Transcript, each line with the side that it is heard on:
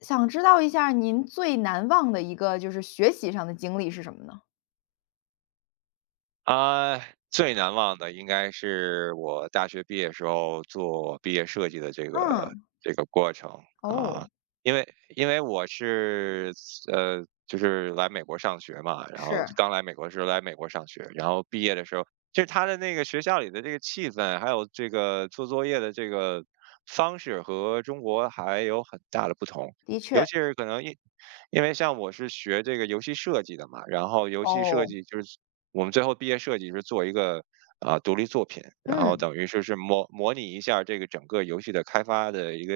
left: 想知道一下您最难忘的一个就是学习上的经历是什么呢？
right: 啊，最难忘的应该是我大学毕业时候做毕业设计的这个
left: 嗯。
right: 这个过程
left: 哦。
right: 啊。因为因为我是就是来美国上学嘛。然后
left: 是。
right: 刚来美国的时候来美国上学，然后毕业的时候，就是他的那个学校里的这个气氛，还有这个做作业的这个方式和中国还有很大的不同。
left: 的
right: 尤
left: 确。
right: 其是可能因为像我是学这个游戏设计的嘛，然后游戏设
left: 哦。
right: 计就是我们最后毕业设计是做一个独立作品，然后
left: 嗯
right: 等于说是模拟一下这个整个游戏的开发的一个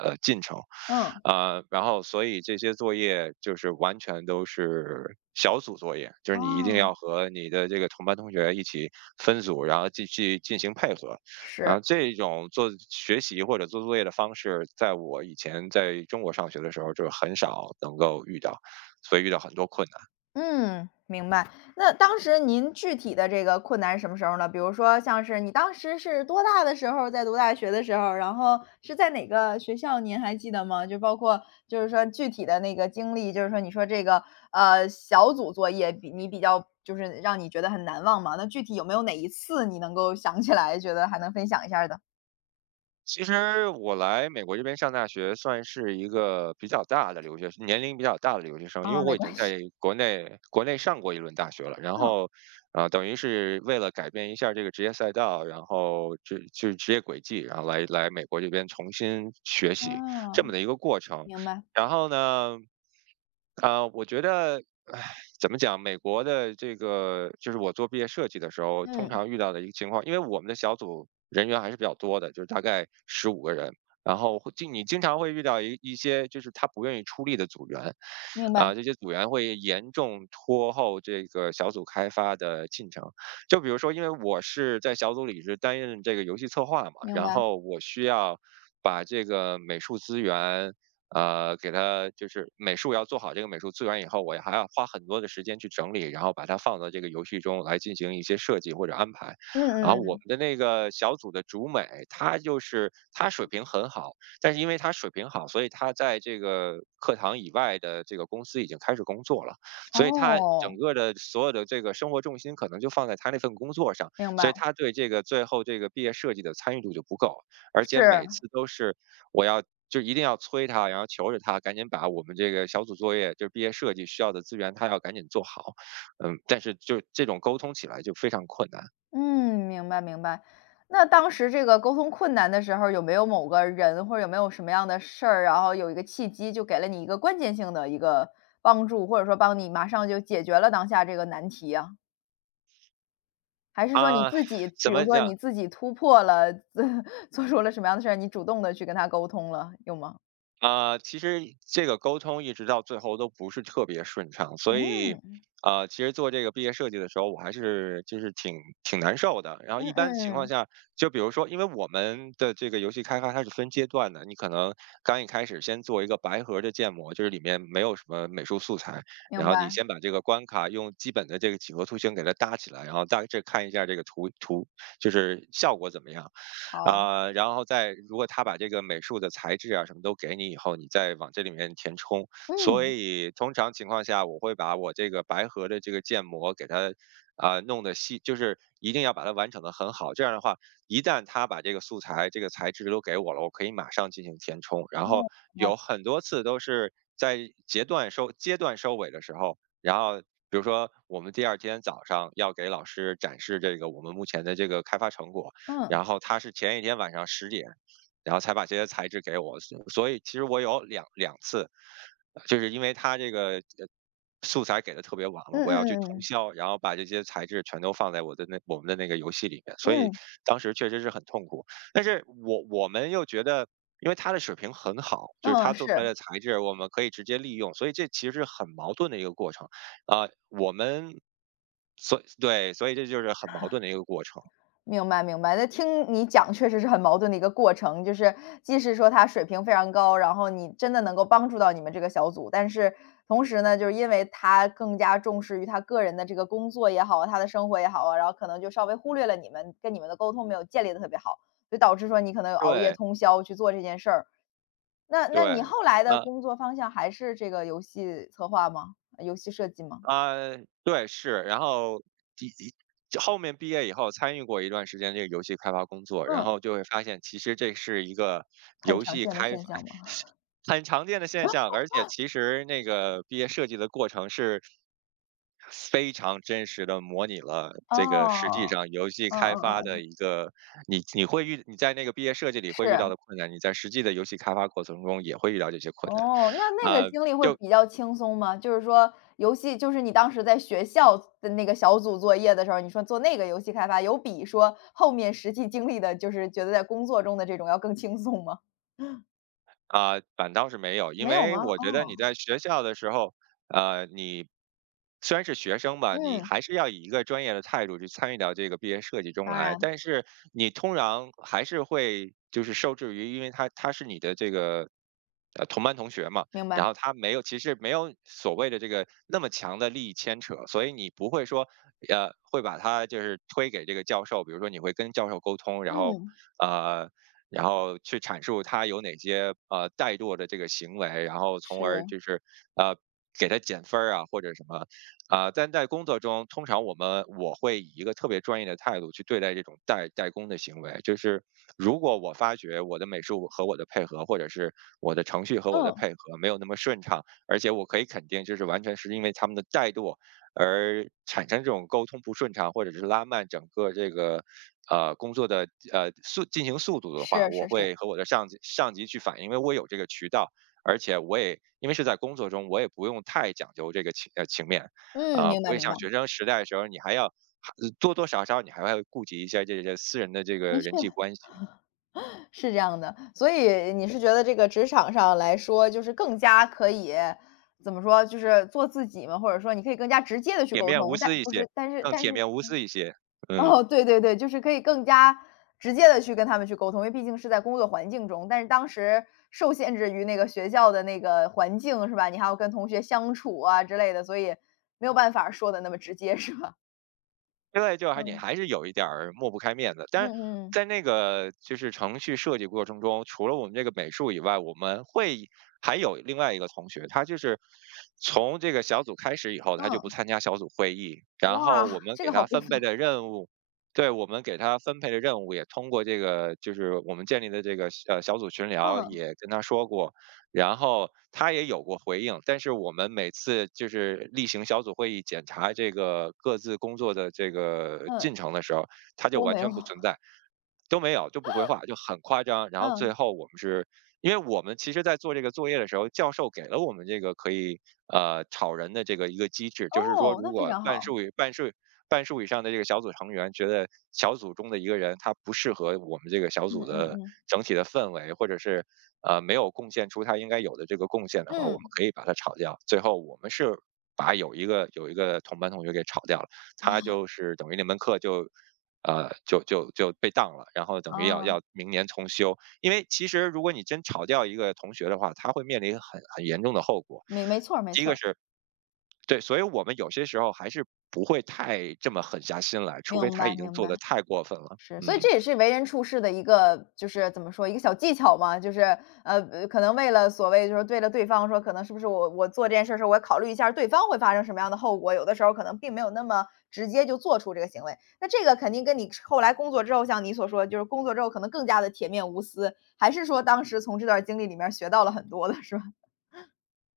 right: 进程。
left: 嗯。
right: 然后所以这些作业就是完全都是小组作业，就是
left: 啊。
right: 你一定要和你的这个同班同学一起分组，然后继续进行配合。然
left: 是。
right: 后这种做学习或者做作业的方式，在我以前在中国上学的时候就很少能够遇到，所以遇到很多困难。
left: 嗯，明白。那当时您具体的这个困难是什么时候呢？比如说像是你当时是多大的时候在读大学的时候，然后是在哪个学校，您还记得吗？就包括就是说具体的那个经历，就是说你说这个小组作业比你比较就是让你觉得很难忘嘛？那具体有没有哪一次你能够想起来，觉得还能分享一下儿的？
right: 其实我来美国这边上大学，算是一个比较大的留学生，年龄比较大的留学生，因
left: 啊，
right: 为我
left: 没
right: 已经
left: 关系。
right: 在国内上过一轮大学了，然
left: 嗯。
right: 后，等于是为了改变一下这个职业赛道，然后就职业轨迹，然后来美国这边重新学习这么
left: 啊，
right: 的一个过程。
left: 明白。
right: 然后呢，我觉得，唉，怎么讲？美国的这个就是我做毕业设计的时候，通
left: 嗯，
right: 常遇到的一个情况，因为我们的小组人员还是比较多的，就是大概15个人。然后会经你经常会遇到一些就是他不愿意出力的组员。
left: 明白
right: 这些组员会严重拖后这个小组开发的进程。就比如说，因为我是在小组里是担任这个游戏策划嘛，
left: 明
right: 然
left: 白。
right: 后我需要把这个美术资源，给它就是美术要做好这个美术资源以后，我还要花很多的时间去整理，然后把它放到这个游戏中来进行一些设计或者安排。然
left: 嗯
right: 后我们
left: 嗯。
right: 的那个小组的主美，她就是她水平很好，但是因为她水平好，所以她在这个课堂以外的这个公司已经开始工作了，所以她整
left: 哦，
right: 个的所有的这个生活重心可能就放在她那份工作上，
left: 明
right: 所
left: 白。
right: 以她对这个最后这个毕业设计的参与度就不够，而且每
left: 是。
right: 次都是我要。就一定要催他，然后求着他赶紧把我们这个小组作业，就是毕业设计需要的资源，他要赶紧做好。但是就这种沟通起来就非常困难。
left: 嗯，明白明白。那当时这个沟通困难的时候，有没有某个人或者有没有什么样的事儿，然后有一个契机，就给了你一个关键性的一个帮助，或者说帮你马上就解决了当下这个难题啊？还是说你
right: 啊，
left: 自己，比
right: 怎
left: 如
right: 么
left: 说
right: 讲？
left: 你自己突破了，做出了什么样的事儿，你主动的去跟他沟通了，有吗？
right: 其实这个沟通一直到最后都不是特别顺畅，所以，
left: 嗯。
right: 其实做这个毕业设计的时候，我还是就是挺难受的。然后
left: 嗯
right: 一般情况
left: 嗯。
right: 下，就比如说，因为我们的这个游戏开发它是分阶段的，你可能刚一开始先做一个白盒的建模，就是里面没有什么美术素材，然
left: 明
right: 后你
left: 白。
right: 先把这个关卡用基本的这个几何图形给它搭起来，然后大致看一下这个图就是效果怎么样。
left: 好。
right: 然后再如果他把这个美术的材质啊什么都给你以后，你再往这里面填充。所
left: 嗯。
right: 以通常情况下，我会把我这个白盒的这个建模给它弄的细，就是一定要把它完成的很好。这样的话，一旦他把这个素材、这个材质都给我了，我可以马上进行填充。然后
left: 哦。好。
right: 有很多次都是在阶段收尾的时候，然后比如说我们第二天早上要给老师展示这个我们目前的这个开发成果，
left: 嗯。
right: 然后他是前一天晚上10点，然后才把这些材质给我，所以其实我有两次，就是因为他这个，素材给的特别晚了，
left: 嗯
right: 我
left: 嗯
right: 要去
left: 嗯
right: 通
left: 嗯。
right: 宵，然后把这些材质全都放在我们的那个游戏里面，所以
left: 嗯。
right: 当时确实是很痛苦。但是我们又觉得，因为他的水平很好，就是他
left: 嗯。
right: 做出来
left: 是。
right: 的材质我们可以直接利用，所以这其实是很矛盾的一个过程。我们所对，所以这就是很矛盾的一个过程。
left: 明白明白，那听你讲确实是很矛盾的一个过程，就是既是说他水平非常高，然后你真的能够帮助到你们这个小组，但是同时呢，就是因为他更加重视于他个人的这个工作也好啊，他的生活也好啊，然后可能就稍微忽略了你们，跟你们的沟通没有建立的特别好，就导致说你可能有熬夜
right: 对，
left: 通宵去做这件事儿。那那你
right: 对，
left: 后来的
right: 那。
left: 工作方向还是这个游戏策划吗？游戏设计吗？
right: 啊，对，是，然后第一后面毕业以后参与过一段时间这个游戏开发工作，然
left: 嗯。
right: 后就会发现其实这是一个
left: 很
right: 游
left: 常
right: 戏
left: 见的
right: 开
left: 现
right: 发
left: 象吗？
right: 很常见的现象。而且其实那个毕业设计的过程是非常真实的模拟了这个实际
left: 哦。
right: 上游戏
left: 嗯
right: 开
left: 嗯嗯
right: 发的
left: 嗯。
right: 一个你你会遇你在那个毕业设计里会遇到
left: 是。
right: 的困难，你在实际的游戏开发过程中也会遇到这些困难。
left: 哦，那那个
right: 啊，
left: 经历会比较轻松吗？就是说游戏就是你当时在学校的那个小组作业的时候，你说做那个游戏开发，有比说后面实际经历的，就是觉得在工作中的这种要更轻松吗？
right: 反倒是没有，因
left: 没有
right: 为
left: 吗？
right: 我觉得你
left: 哦。
right: 在学校的时候，你虽然是学生吧，你
left: 嗯。
right: 还是要以一个专业的态度去参与到这个毕业设计中
left: 当
right: 来，
left: 然。
right: 但是你通常还是会就是受制于，因为他是你的这个。同班同学嘛，
left: 明
right: 然
left: 白。
right: 后他没有，其实没有所谓的这个那么强的利益牵扯，所以你不会说，会把他就是推给这个教授，比如说你会跟教授沟通，然后，
left: 嗯。
right: 呃，去阐述他有哪些怠惰的这个行为，然后从而
left: 是。
right: 就是呃给他减分儿啊或者什么。但在工作中，通常我们我会以一个特别专业的态度去对待这种代工的行为，就是如果我发觉我的美术和我的配合，或者是我的程序和我的
left: 嗯。
right: 配合没有那么顺畅，而且我可以肯定，就是完全是因为他们的怠惰而产生这种沟通不顺畅，或者是拉慢整个这个工作的进行速度的话，
left: 是
right: 我
left: 是是。
right: 会和我的上级去反映，因为我有这个渠道，而且我也因为是在工作中，我也不用太讲究这个情面。
left: 嗯。
right: 不
left: 明白
right: 会
left: 明
right: 像
left: 白。
right: 学生时代的时候，你还要还多多少少你还会顾及一下这些私人的这
left: 的
right: 个人际
left: 确。
right: 关系。
left: 是这样的，所以你是觉得这个职场上来说，就是更加可以怎么说，就是做自己嘛，或者说你可以更加直接的去
right: 铁
left: 沟
right: 面无
left: 通，但
right: 私一
left: 不
right: 些，
left: 是但是
right: 更
left: 但
right: 铁
left: 是
right: 面无 私一些。嗯。
left: 哦，对对对，就是可以更加直接的去跟他们去沟通，因为毕竟是在工作环境中，但是当时受限制于那个学校的那个环境是吧？你还要跟同学相处啊之类的，所以没有办法说的那么直接是吧？
right: 现在你
left: 嗯。
right: 还是有一点儿抹不开面子。但是
left: 嗯嗯。
right: 在那个就是程序设计过程中，除了我们这个美术以外，我们会还有另外一个同学，他就是从这个小组开始以后，他就不
left: 嗯。
right: 参加小组会议。然后
left: 哇，
right: 我们
left: 这
right: 给
left: 个好
right: 他
left: 过
right: 分配
left: 分。
right: 的任务，对，我们给他分配的任务也通过这个就是我们建立的这个小组群聊
left: 嗯。
right: 也跟他说过，然后他也有过回应。但是我们每次就是例行小组会议检查这个各自工作的这个
left: 嗯。
right: 进程的时候，他就
left: 我
right: 完
left: 没有。
right: 全不存在，都没有，就不回话，就很夸张。然后最
left: 嗯。
right: 后我们是，因为我们其实在做这个作业的时候，教授给了我们这个可以炒人的这个一个机制，就是说
left: 哦，
right: 如
left: 那非
right: 果
left: 常好。
right: 半数以上的这个小组成员觉得小组中的一个人他不适合我们这个小
left: 嗯
right: 组的
left: 嗯嗯。
right: 整体的氛围，或者是没有贡献出他应该有的这个贡献的话，我们
left: 嗯。
right: 可以把他炒掉。最后我们是把有一个同班同学给炒掉了，他就是等于那门课就就被当了，然后等于要
left: 啊，
right: 要明年重修。因为其实如果你真炒掉一个同学的话，他会面临很严重的后果。
left: 没没错儿没
right: 第一
left: 错
right: 个
left: 儿。
right: 是对，所以我们有些时候还是不会太这么狠下心来，除非
left: 明
right: 他
left: 白
right: 已经
left: 明
right: 做
left: 白。
right: 的太过分了。
left: 是。所以
right: 嗯。
left: 这也是为人处事的一个就是怎么说，一个小技巧嘛，就是，可能为了所谓就是对了对方说可能是不是我做这件事儿的时候，我要考虑一下儿对方会发生什么样的后果，有的时候可能并没有那么直接就做出这个行为。那这个肯定跟你后来工作之后，像你所说，就是工作之后可能更加的铁面无私，还是说当时从这段经历里面儿学到了很多的是吧？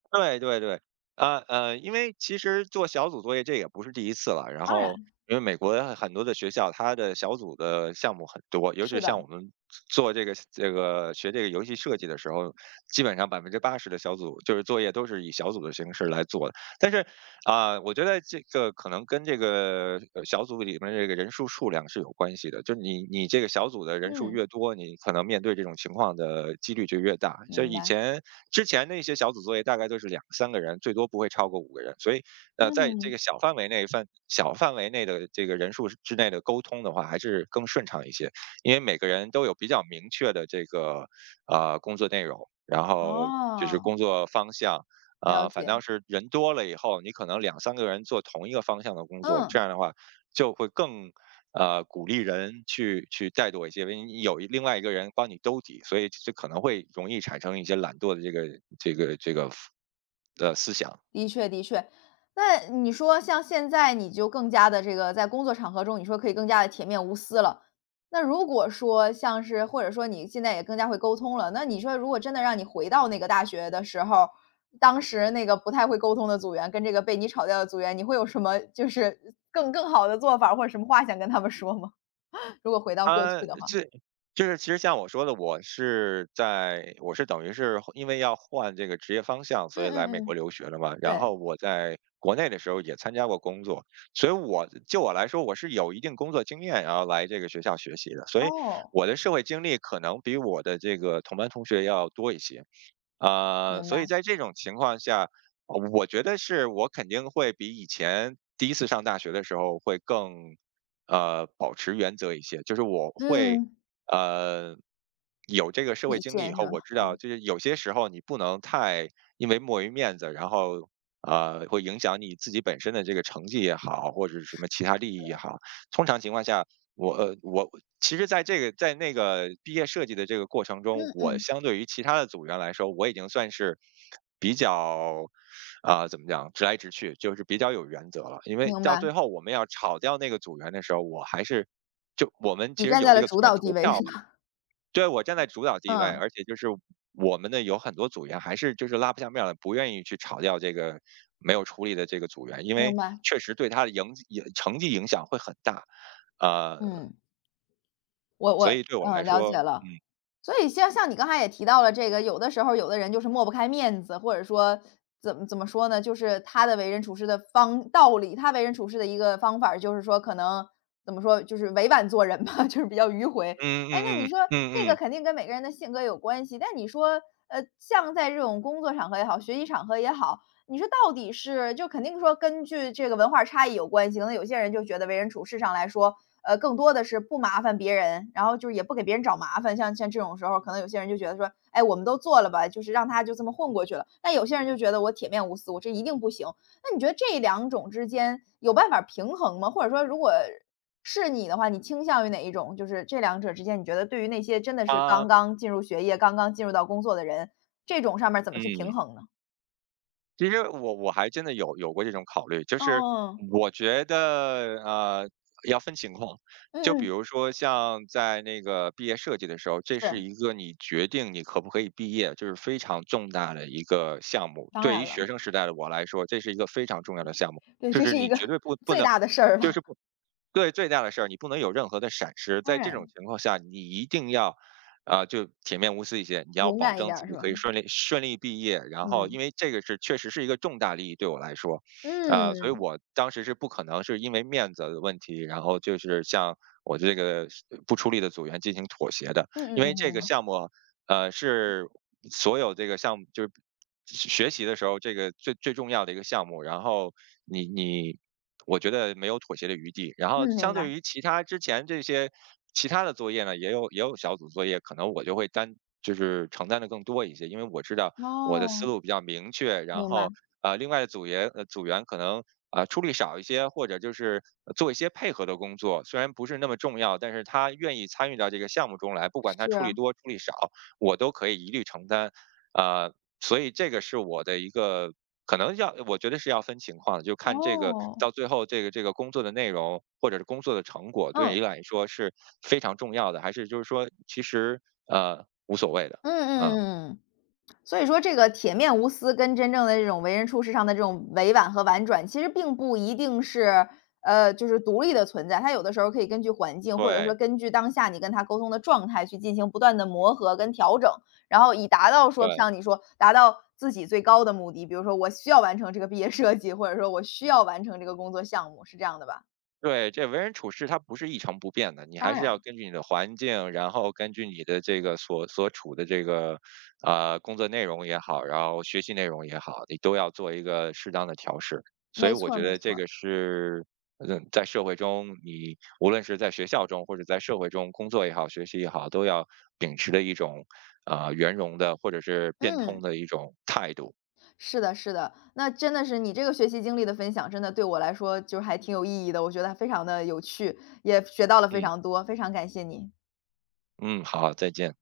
right: 对对对，因为其实做小组作业这也不是第一次了。然
left: 当
right: 后，
left: 然。
right: 因为美国很多的学校，它的小组的项目很多，尤其是
left: 是
right: 像
left: 的。
right: 我们做这个这个学这个游戏设计的时候，基本上80%的小组就是作业都是以小组的形式来做的。但是啊，我觉得这个可能跟这个小组里面这个人数数量是有关系的，就是你这个小组的人数
left: 嗯，
right: 越多，你可能面对这种情况的几率就越大。就
left: 明
right: 以
left: 白。
right: 前之前那些小组作业大概都是两三个人，最多不会超过五个人，所以在这个
left: 嗯。
right: 小范围内的这个人数之内的沟通的话，还是更顺畅一些，因为每个人都有比较明确的这个工作内容，然后就是
left: 哦。
right: 工作方向。
left: 了
right: 呃，反
left: 解。
right: 倒是人多了以后，你可能两三个人做同一个方向的工作，这
left: 嗯。
right: 样的话就会更鼓励人去怠惰一些，因为你有另外一个人帮你兜底，所以这可能会容易产生一些懒惰的这个思想。
left: 的确的确。那你说像现在你就更加的这个在工作场合中，你说可以更加的铁面无私了。那如果说像是或者说你现在也更加会沟通了，那你说如果真的让你回到那个大学的时候，当时那个不太会沟通的组员跟这个被你炒掉的组员，你会有什么就是更更好的做法或者什么话想跟他们说吗？如果回到过
right: 啊，
left: 去的话。
right: 这就是其实像我说的，我等于是因为要换这个职业方向，所
left: 嗯
right: 以来
left: 嗯
right: 美国
left: 嗯。
right: 留学了嘛。然
left: 对。
right: 后我在国内的时候也参加过工作，所以就我来说，我是有一定工作经验，然后来这个学校学习的，所以
left: 哦，
right: 我的社会经历可能比我的这个同班同学要多一些。呃，
left: 明
right: 所以
left: 白。
right: 在这种情况下，我觉得是我肯定会比以前第一次上大学的时候会更，呃，保持原则一些。就是我会，
left: 嗯。
right: 呃，有这个社会
left: 底
right: 经历以
left: 线是
right: 后，
left: 吧？
right: 我知道
left: 嗯。
right: 就是有些时候你不能太因为墨于面子，然后会影响你自己本身的这个成绩也好，或者是什么其他利益也好。通常情况下，我其实在那个毕业设计的这个过程中，
left: 嗯
right: 我
left: 嗯。
right: 相对于其他的组员来说，我已经算是比较怎么讲，直来直去，就是比较有原则了。因为
left: 明
right: 到
left: 白。
right: 最后我们要炒掉那个组员的时候，我还是就我们
left: 你
right: 其实
left: 站
right: 有
left: 在
right: 这
left: 了
right: 个组
left: 主
right: 员
left: 导
right: 投
left: 地位
right: 票
left: 是
right: 嘛，
left: 吧？
right: 对我站在主导 地位，
left: 嗯。
right: 而且就是我们的有很多组员还是就是拉不下面来，不愿意去炒掉这个没有处理的这个组员，因
left: 明
right: 为
left: 白。
right: 确实对他的成绩影响会很大。呃，
left: 嗯。我
right: 所
left: 我
right: 以对我来
left: 嗯，了
right: 说。
left: 解了。所以像像你刚才也提到了这个，有的时候有的人就是抹不开面子，或者说怎么怎么说呢，就是他的为人处事的方道理，他为人处事的一个方法儿就是说可能怎么说，就是委婉做人吧，就是比较迂回。
right: 嗯
left: 哎，那
right: 嗯
left: 你
right: 嗯
left: 说这
right: 嗯
left: 个
right: 嗯，
left: 肯定跟每个人的性格有关系，但你说，像在这种工作场合也好，学习场合也好，你说到底是就肯定说根据这个文化差异有关系，可能有些人就觉得为人处事上来说，更多的是不麻烦别人，然后就是也不给别人找麻烦。像像这种时候，可能有些人就觉得说，哎，我们都做了吧，就是让他就这么混过去了。那有些人就觉得我铁面无私，我这一定不行。那你觉得这两种之间有办法平衡吗？或者说，如果是你的话，你倾向于哪一种？就是这两者之间，你觉得对于那些真的是刚
right: 啊，
left: 刚进入学业、刚刚进入到工作的人，这种上面怎么去平
right: 嗯，
left: 衡呢？
right: 其实我还真的有过这种考虑，就是
left: 嗯嗯。
right: 我觉得，呃，要分情况。就
left: 嗯
right: 比
left: 嗯。
right: 如说像在那个毕业设计的时候，这
left: 是。
right: 是一个你决定你可不可以毕业，就是非常重大的一个项目。
left: 当
right: 对
left: 然
right: 于学
left: 了。
right: 生时代的我来说，这是一个非常重要的项目，
left: 对，
right: 就
left: 这
right: 是
left: 是一
right: 你
left: 个
right: 绝对不 不
left: 最
right: 能
left: 大的事儿了。
right: 就是不对，最大的事儿，你不能有任何的闪失。
left: 当
right: 在这种
left: 然。
right: 情况下，你一定要，就铁面无私一些。你要
left: 勇
right: 保
left: 敢一
right: 证
left: 点
right: 自
left: 儿
right: 己
left: 是吧？
right: 可以顺利毕业，然后因
left: 嗯。
right: 为这个是确实是一个重大利益对我来说，呃，所以
left: 嗯。
right: 我当时是不可能是因为面子的问题，然后就是向我这个不出力的组员进行妥协的，
left: 嗯
right: 因
left: 嗯
right: 为这
left: 嗯
right: 个
left: 嗯。
right: 项目，呃，是所有这个项目就是学习的时候，这个最最重要的一个项目，然后你你，我觉得没有妥协的余地。然后
left: 嗯。明
right: 相
left: 白。
right: 对于其他之前这些其他的作业呢，也有小组作业，可能我就会就是承担的更多一些，因为我知道我的思
left: 哦，
right: 路比较明确，然
left: 明白。
right: 后呃，另外的组员可能。出力少一些，或者就是做一些配合的工作，虽然不是那么重要，但是他愿意参与到这个项目中来，不管他出力
left: 是。
right: 多出力少，我都可以一律承担。呃，所以这个是我的一个可能要我觉得是要分情况的，就看这个
left: 哦。
right: 到最后这个工作的内容或者是工作的成果，对
left: 嗯。
right: 你来说是非常重要的，还是就是说其实，呃，无所谓的，
left: 嗯嗯
right: 嗯，
left: 嗯嗯所以说这个铁面无私跟真正的这种为人处事上的这种委婉和婉转，其实并不一定是，就是独立的存在。它有的时候可以根据环境，或者说
right: 对，
left: 根据当下你跟他沟通的状态去进行不断的磨合跟调整，然后以达到说
right: 对。
left: 像你说达到自己最高的目的，比如说我需要完成这个毕业设计，或者说我需要完成这个工作项目，是这样的吧？
right: 对，这为人处事它不是一成不变的，你还
left: 当
right: 是
left: 然。
right: 要根据你的环境，然后根据你的这个所处的这个工作内容也好，然后学习内容也好，你都要做一个适当的调试。所以
left: 没
right: 我
left: 错儿
right: 觉
left: 没
right: 得这
left: 错儿。
right: 个是，嗯，在社会中你无论是在学校中或者在社会中工作也好，学习也好，都要秉持的一种圆融的或者是变通
left: 嗯。
right: 的一种态度。
left: 是的，是的，那真的是你这个学习经历的分享，真的对我来说就是还挺有意义的，我觉得非常的有趣，也学到了非
right: 嗯
left: 常多，非常感谢你。
right: 嗯，好，再见。